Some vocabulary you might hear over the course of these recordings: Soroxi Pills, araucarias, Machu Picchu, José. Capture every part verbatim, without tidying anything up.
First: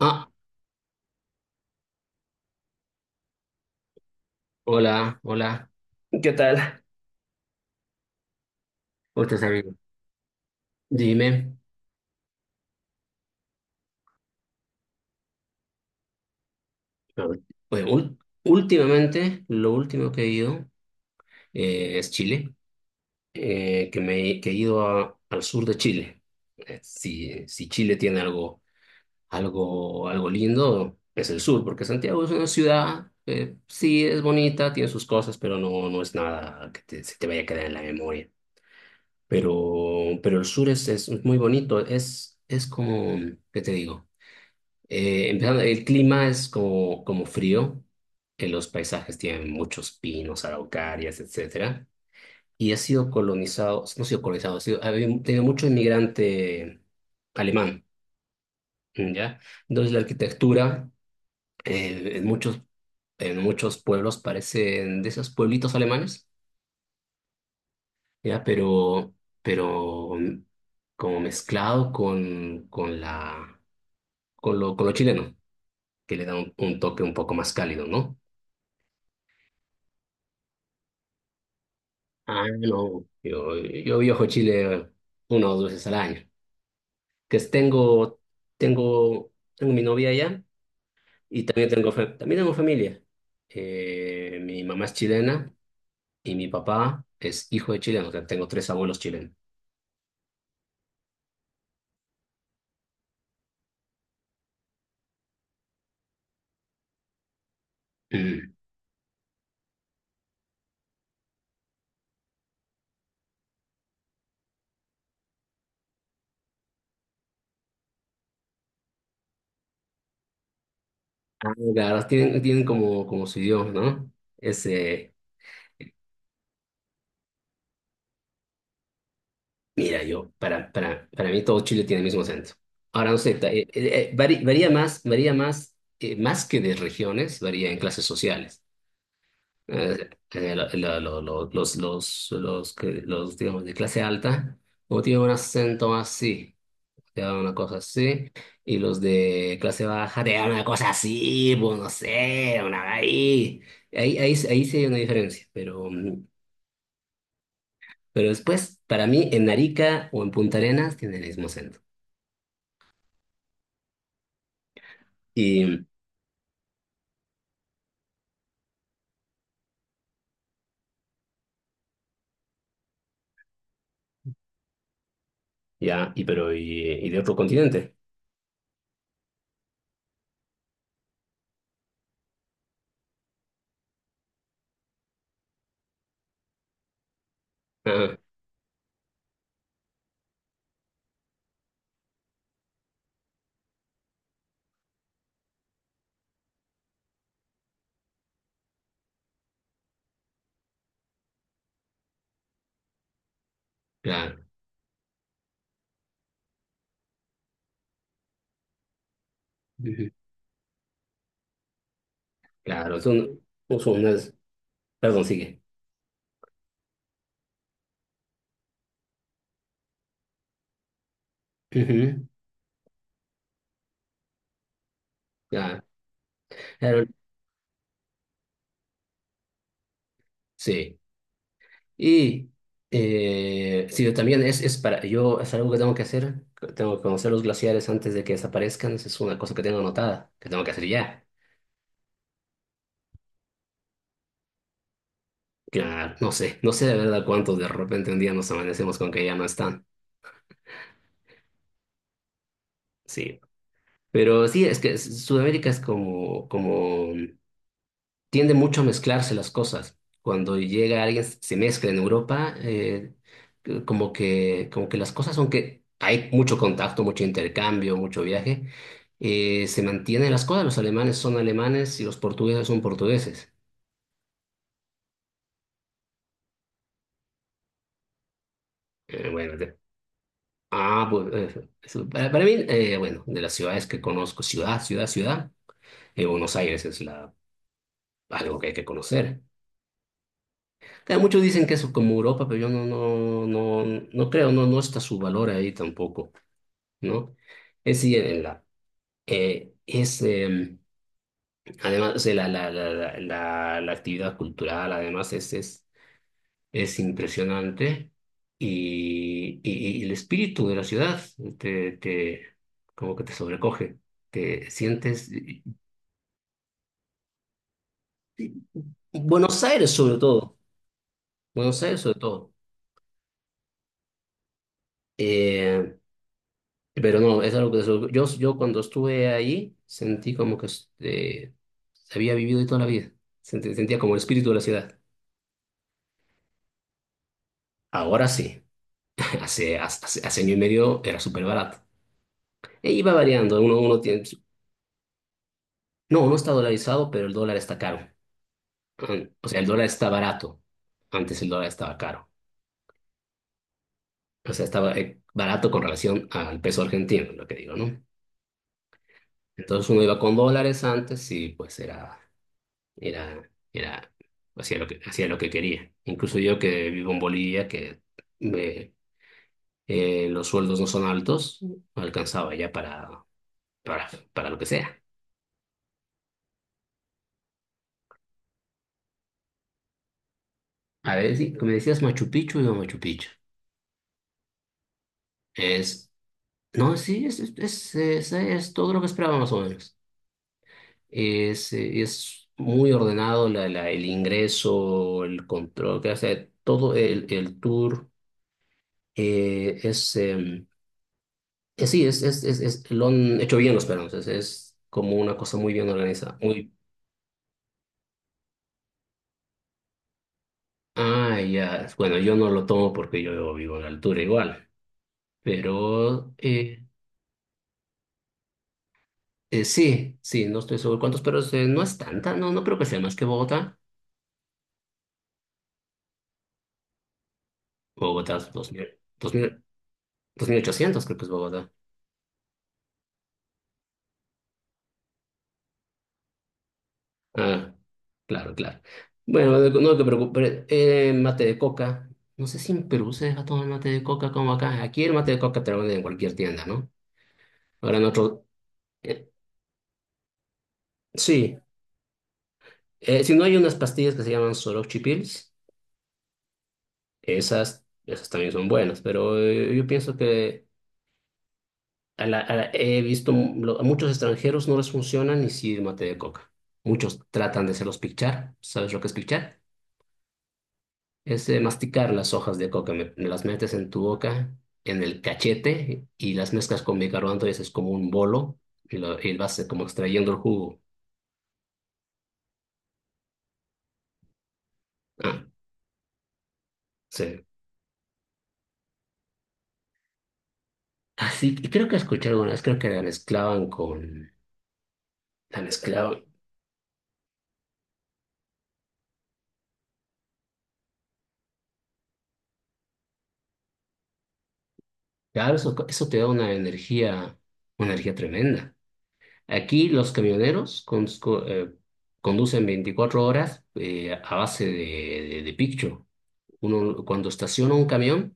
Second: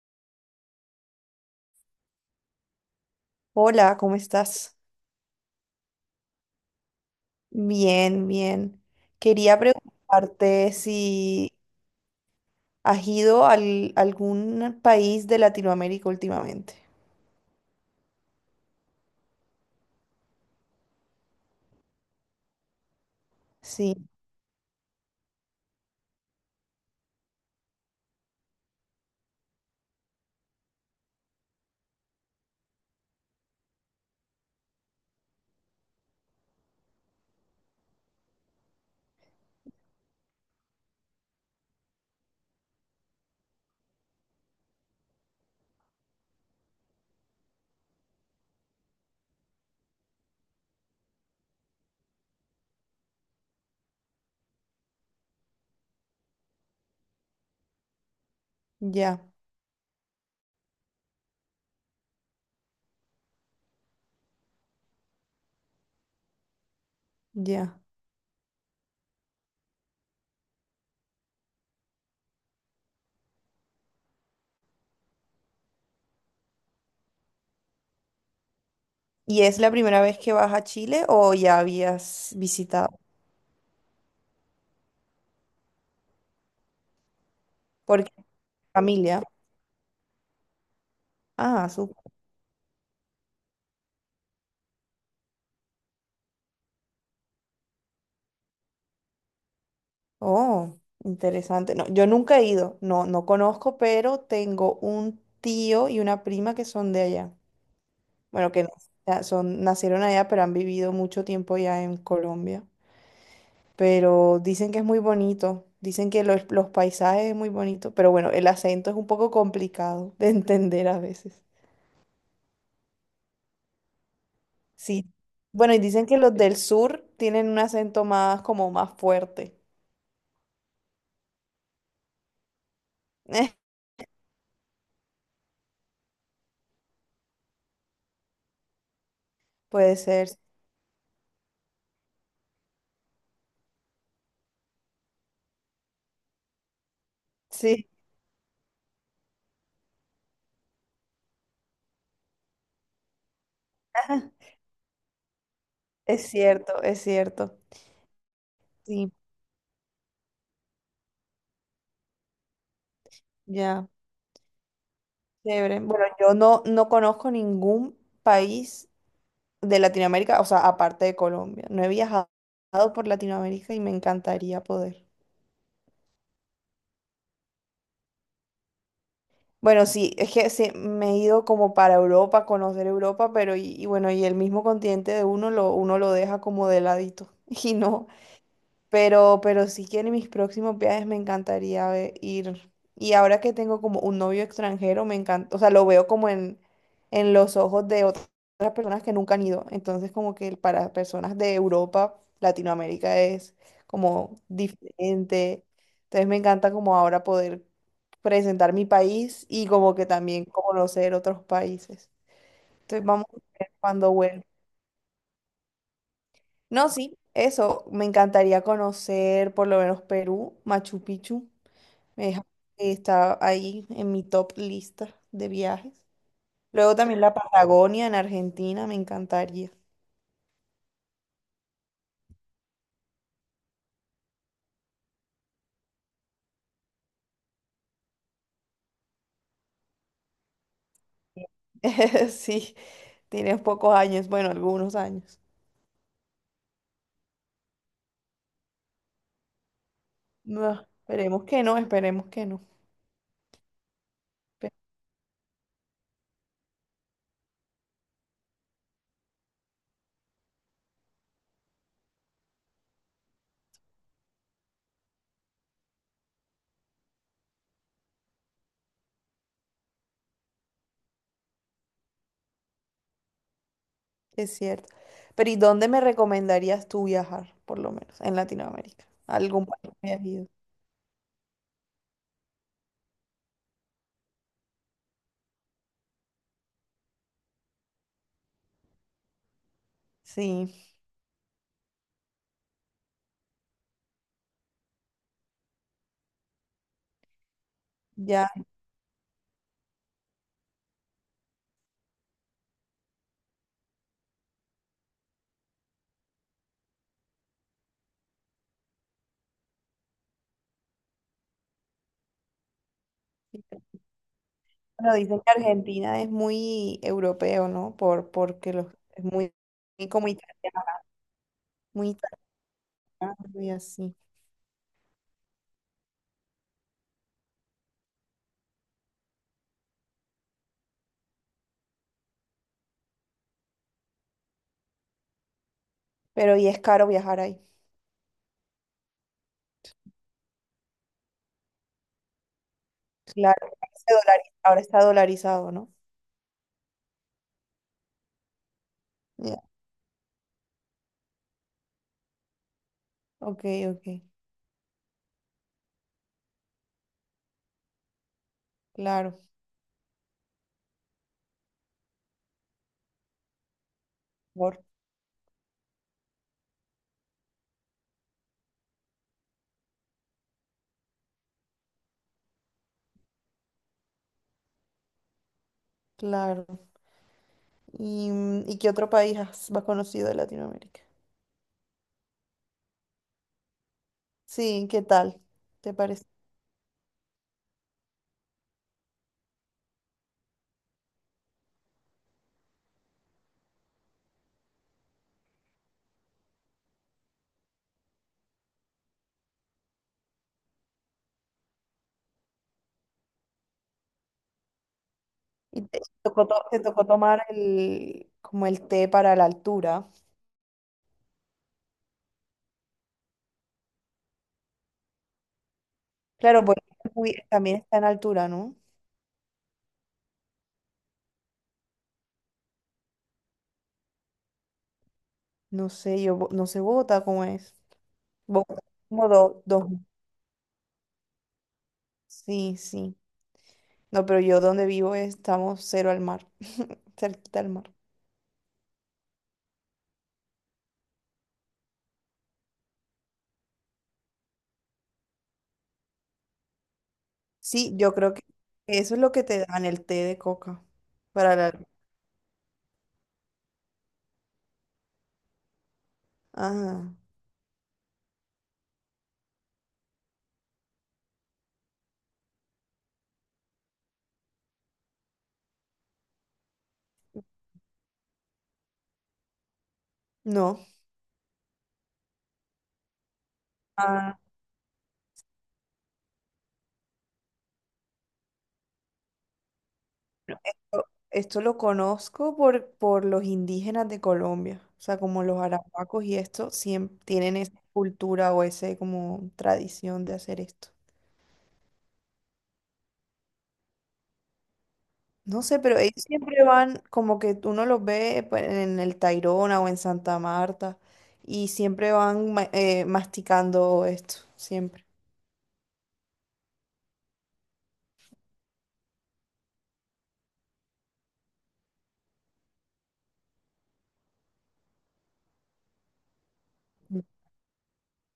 Ah, Hola, ¿cómo estás? Hola, hola. ¿Qué tal? Bien, bien. ¿Cómo estás, Quería amigo? preguntarte si Dime. has ido al- a algún país de Latinoamérica últimamente. A ver, pues ul- últimamente, lo último que he ido eh, es Chile, eh, que Sí, me que he ido a- al sur de Chile. Eh, si, si Chile tiene algo, algo, algo lindo, es el sur, porque Santiago es una ciudad, que sí, es bonita, tiene sus cosas, pero no, no es nada que te- se te vaya a quedar en la memoria. Pero, pero el sur es, es muy bonito, es, es como, ¿qué te digo? Eh, empezando, el clima es como, como frío. Eh, los paisajes tienen muchos pinos, araucarias, etcétera, y ha sido colonizado, no ha sido colonizado, ha sido, ha habido- tenido mucho inmigrante alemán. mm, ya, ¿Ya? Entonces la arquitectura eh, en muchos, en muchos pueblos parecen de esos pueblitos alemanes. ya. ¿Ya? Pero, pero mm, como mezclado con, con la, con lo, con lo chileno, que le da un, un toque un poco más cálido, ¿no? ¿Y es la primera vez que vas a Chile o ya habías Ah, visitado? No, yo, yo viajo a Chile una o dos veces al año. Que es- Porque tengo, familia. tengo, tengo mi novia allá y Ah, también tengo, súper. fa- también tengo familia. Eh, mi mamá es chilena y mi papá es hijo de chileno, o sea, tengo tres abuelos chilenos. Oh, interesante. No, yo nunca he ido. No, no conozco, pero tengo un tío y una prima que son de allá. Bueno, Mm. que no- ya son, nacieron allá, pero han vivido mucho tiempo ya en Colombia. Pero dicen que es muy bonito, dicen que los, los paisajes es muy bonito, pero bueno, el acento es un poco complicado de entender a veces. Ah, claro, tienen, tienen como, como su idioma, ¿no? Es, Sí. eh, Bueno, y dicen que los del sur tienen un acento más como más fuerte. Mira, yo, para, para, para mí todo Chile tiene el mismo acento. Ahora, no sé, Eh, ta- eh, eh, eh, vari- varía más, varía más, eh, más que de regiones, varía en clases sociales. puede Eh, ser. eh, la- la- lo- lo- los, los, los, que, los, Digamos, de clase alta, o tienen un acento más así, te dan una cosa Sí, así, y los de clase baja te dan una cosa así, pues no sé, una ahí. Ahí, ahí, ahí sí hay una diferencia, pero, es mm, cierto, es cierto. pero después, para Sí, mí, en Arica o en Punta Arenas tiene el mismo acento. ya. Chévere. Y Bueno, yo no, no conozco ningún país de Latinoamérica, o sea, aparte de Colombia. No he viajado por Latinoamérica y me encantaría poder. ya, y pero, y, y de otro continente. Bueno, sí, es que sí, me he ido como para Europa, a conocer Europa, pero y, y bueno, y el mismo continente de uno lo, uno lo deja como de ladito. Y no, Ah, pero, pero sí que en mis próximos viajes me encantaría ve- ir. Y ahora que tengo como un novio extranjero, me encanta, o sea, lo veo como en, en los ojos de otras personas que nunca han ido. Entonces, como que para personas de Europa, Latinoamérica es como claro. diferente. Entonces, me encanta como ahora poder presentar mi país y como que Ujú. también conocer otros países. Claro, Entonces, vamos a son, ver son cuando unas, vuelva. perdón, sigue. No, sí, eso, me encantaría conocer por lo menos Perú, Machu Picchu, Ujú. me deja- está ahí en mi top lista de Claro. viajes. Luego también la Patagonia en Argentina, me encantaría. Sí, y eh, sí, también es, es para, yo es algo que tengo que hacer, tengo que conocer los glaciares antes de que desaparezcan, esa es una cosa que tengo anotada, que tengo que hacer ya. Sí, tienes pocos años, bueno, algunos años. Claro, no sé, no sé de verdad cuántos. De repente un día nos amanecemos con que ya no están, No, esperemos que no, esperemos que no, sí. Pero sí, pe- es que Sudamérica es como, como tiende mucho a mezclarse las cosas. Cuando llega alguien, se mezcla en Europa, eh, como que, como que las cosas, aunque hay mucho contacto, mucho intercambio, mucho viaje, eh, se mantienen las cosas. Los alemanes son alemanes y los portugueses son portugueses. es cierto. Pero ¿y dónde me recomendarías tú viajar, por lo menos, en Latinoamérica? Eh, bueno, ¿Algún de- país que hayas ido? ah, pues, eh, eso, para, para mí, eh, bueno, de las ciudades que conozco, ciudad, ciudad, ciudad, eh, Buenos Aires es la, algo que hay que conocer. Sí, Claro, muchos dicen que es como Europa, pero yo no, no, no, no creo, no, no está su valor ahí tampoco, ¿no? Es decir, en ya. la, eh, es, em, además, o sea, la, la, la, la, la- la actividad cultural, además, es, es, es impresionante, y, y, y el espíritu de la ciudad te, te, como que te sobrecoge, te Bueno, sientes, dicen que Argentina es muy europeo, ¿no? Por, porque los, es muy, Buenos Aires muy sobre como italiano, todo, Buenos Aires muy sobre italiano todo. y así. Eh, pero no, es algo que sobre- yo, yo cuando estuve ahí sentí como que este, había vivido ahí toda la vida. Sentí- sentía como el espíritu de la ciudad. Pero y es caro viajar ahí. Ahora sí, hace, hace, hace año y medio era súper barato. E iba variando, Claro, uno, uno se tiene. dolari- ahora está dolarizado, ¿no? No, no está dolarizado, pero el dólar está caro. An- O sea, Ya, el dólar está barato. Antes el dólar estaba caro. ok, ok, O sea, estaba eh, barato con relación al peso argentino, lo que digo, ¿no? claro, Entonces uno iba con dólares antes y pues era, era, era, hacía por- lo que, hacía lo que quería. Incluso yo que vivo en Bolivia, que me- eh, los sueldos no son altos, alcanzaba ya para, para, para lo que sea. claro. ¿Y, mm, ¿y qué otro país has más conocido de Latinoamérica? A ver, sí, si me decías Machu Picchu, no Machu Picchu. Sí, ¿qué tal? ¿Te Es, parece? no, sí, es, es, es, es- es todo lo que esperaba más o menos. Es, eh, es muy ordenado la, la, el ingreso, el control, que hace todo el, el tour. Eh, es, em, eh, sí, es, es, es, es- Lo han hecho bien los peruanos. Es, es como una cosa muy ¿Y bien te organizada. tocó, to- Muy. te tocó tomar el, como el té para la altura? Ah, ya. Bueno, yo no lo tomo porque yo vivo en la altura igual. Pero Claro, porque eh, es muy- también está en altura, ¿no? Eh, sí, sí, no estoy seguro cuántos, pero es, eh, no es tanta, no, no creo que sea más que Bogotá. No sé, yo Bo- no sé Bogotá cómo es. Bogotá es dos Bogotá mil es como dos mil, dos, dos. dos mil ochocientos, creo que es Bogotá. Sí, sí. No, pero yo donde vivo estamos cero al mar, cerquita al Ah, mar. claro, claro. Bueno, de- no te preocupes. Eh, mate de coca. No sé si en Perú se deja tomar mate de coca como acá. Aquí el mate de coca te lo venden en cualquier tienda, ¿no? Sí, Ahora en yo creo que otro. eso es eh, lo que te dan el té de coca para sí, la... eh, si no hay unas pastillas que se llaman Soroxi Pills, Ah, esas, esas también son buenas, pero eh, yo pienso que a la- a la- he visto lo- a muchos extranjeros no les funciona ni sí mate de coca. Muchos tratan de hacerlos pichar. ¿Sabes lo que es pichar? no. Es eh, masticar las hojas de coca. Me, me las metes en tu Ah, boca, en el cachete y las mezclas con bicarbonato y haces como un bolo y, lo, y vas eh, como extrayendo el jugo. o- esto lo conozco por, por los indígenas de Colombia. O sea, como Ah, los arahuacos y esto, siempre sí. tienen esa cultura o ese como tradición de hacer esto. Así, y creo que escuché alguna vez, creo que la mezclaban con. La No sé, pero ellos mezclaban. siempre van como que uno los ve pues, en el Tayrona o en Santa Marta y siempre van ma- eh, masticando esto, siempre. Claro, eso, eso te da una energía, una energía tremenda. Aquí los camioneros con- co- eh, conducen veinticuatro horas eh, a base de, de, de piccho. Uno, Mm. cuando estaciona un camión,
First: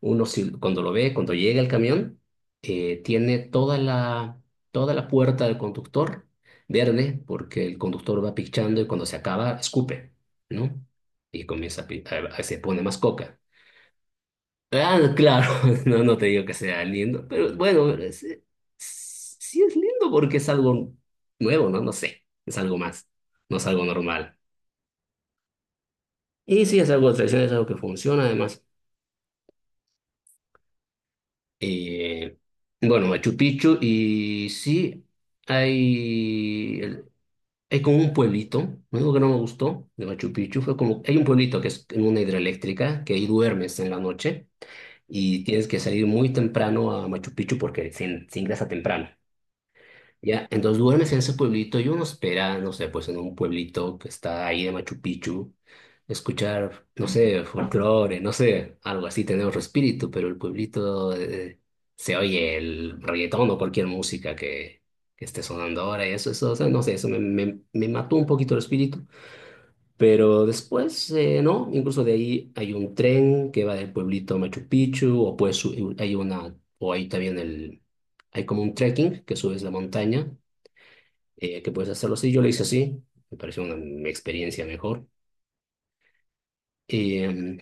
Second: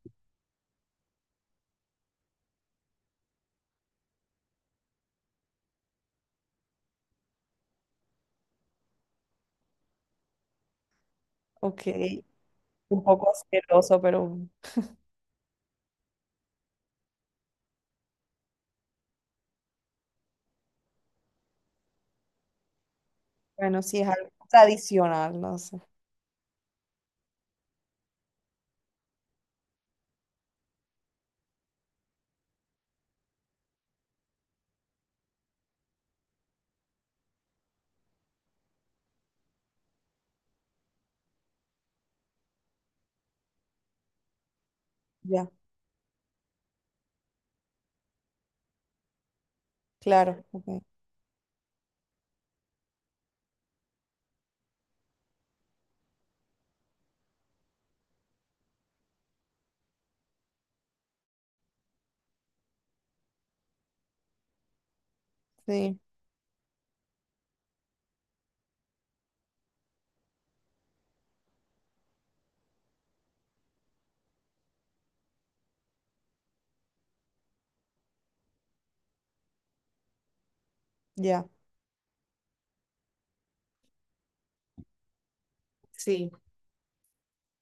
uno si- cuando lo ve, cuando llega el camión, eh, tiene toda la, toda la puerta del conductor verde, porque el conductor va picchando y cuando se acaba, escupe, ¿no? Y comienza a, Ok, pi- a- a- se pone más un poco coca. asqueroso, pero Ah, no, claro, no, no te digo que sea lindo, pero bueno, es- es- sí es lindo porque es algo nuevo, ¿no? No sé, es algo más, no es bueno, algo sí es algo normal. tradicional, no sé. Y sí, es algo tradicional, es algo que funciona además. Eh, bueno, Machu Picchu y sí, hay, el- hay como un pueblito. Lo único que no me gustó de Machu Picchu fue como, hay un pueblito que es en una hidroeléctrica, que ahí duermes en la noche y Ya, tienes que salir muy temprano a Machu Picchu porque se, se ingresa temprano. claro, Ya, entonces ok, duermes en ese pueblito y uno espera, no sé, pues en un pueblito que está ahí de Machu Picchu, escuchar, no sé, folclore, no sé, algo así, tener otro espíritu, pero el pueblito eh, se oye el reggaetón o cualquier música que, que esté sonando sí, ahora, y eso, eso, o sea, no sé, eso me, me, me mató un poquito el espíritu, pero después, eh, no, incluso de ahí hay un tren que va del pueblito a Machu Picchu o pues su- hay una. O ahí también el, hay como un trekking que subes la montaña, ya, eh, que puedes hacerlo así. Yo lo hice así, me pareció una m- experiencia mejor. sí, Eh,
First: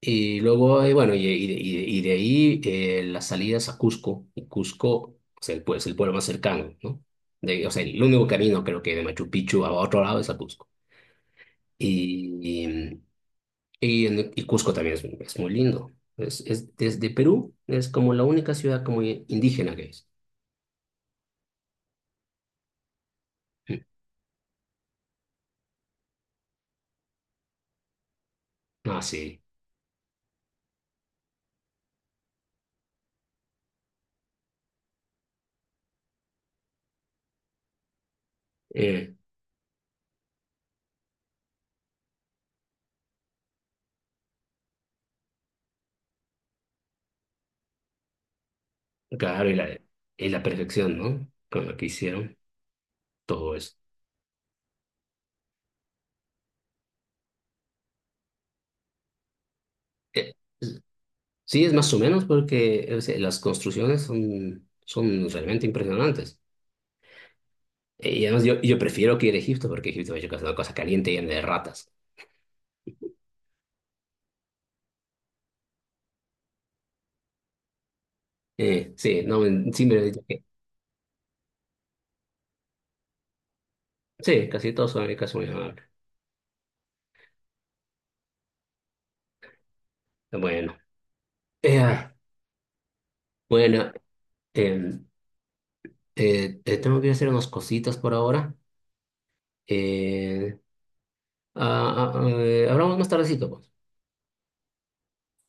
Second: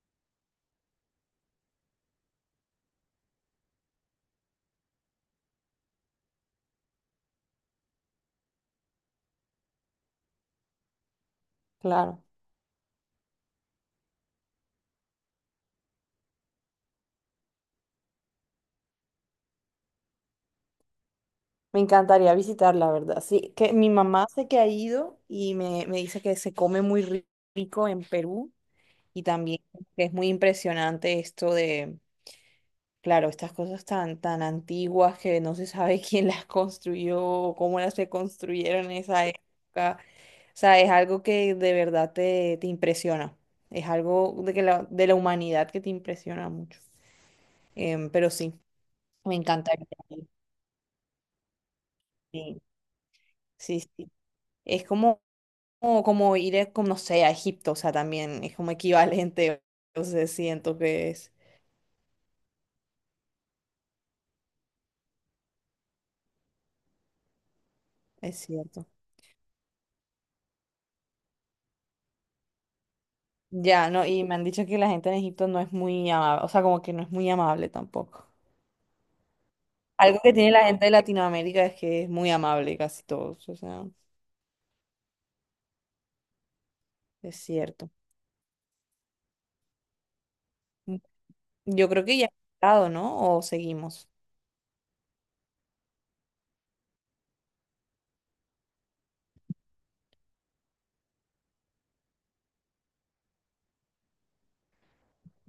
y luego, eh, bueno, y, y de y de- y de ahí eh, las salidas a Cusco, y Cusco, o sea, el, pue- es el pueblo más cercano, ¿no? De, o sea, el único camino creo que de Machu Picchu a otro lado es a Cusco. claro. Y, em, y, en- y Cusco también es, es muy lindo. Es, es desde Perú, es como la única ciudad como indígena que es. Me encantaría visitar, la verdad. Sí, que Mm. mi mamá sé que ha ido y me, me dice que se come muy ri- rico en Perú. Ah, Y Sí. también que es muy impresionante esto de, claro, estas cosas tan, tan antiguas que no se sabe quién las construyó o cómo las se construyeron en Eh, esa época. O sea, es algo que de verdad te, te impresiona. Es algo de, que la, de la humanidad que te impresiona mucho. Em, pero sí, me claro, y la, encantaría ir. y la perfección, ¿no? Con lo que hicieron Sí, todo eso. sí, sí. Es como, como como ir, a, como, no sé, a Egipto. O sea, también es como equivalente. Entonces Eh, siento que es, Sí, es más o menos porque, o sea, las construcciones son, son realmente impresionantes. Eh, Y es además yo, yo cierto. prefiero que ir a Egipto porque Egipto es una cosa caliente y llena de ratas. Ya, no, y me han dicho que la gente en Egipto no es muy amable, o sea, como que no es muy amable tampoco. Eh, sí, no, en- sí, me Algo diría que que- tiene la gente de Latinoamérica es que es muy amable casi todos, o sea, sí, casi todos son casi muy amables. es cierto. Bueno, Mm, Yo creo eh, que ya ha estado, ¿no? O bueno seguimos. eh, eh, eh, tengo que ir a hacer unas cositas por ahora. Eh, ah, ah, eh, Hablamos más tardecito, pues.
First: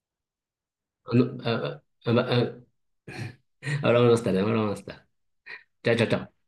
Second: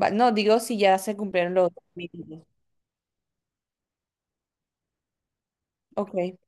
Va- No, digo si ya Ah, se No, cumplieron los ah, dos ah, minutos. ah, ah, hablamos más tarde, hablamos más tarde. Chao, chao, chao. Ok.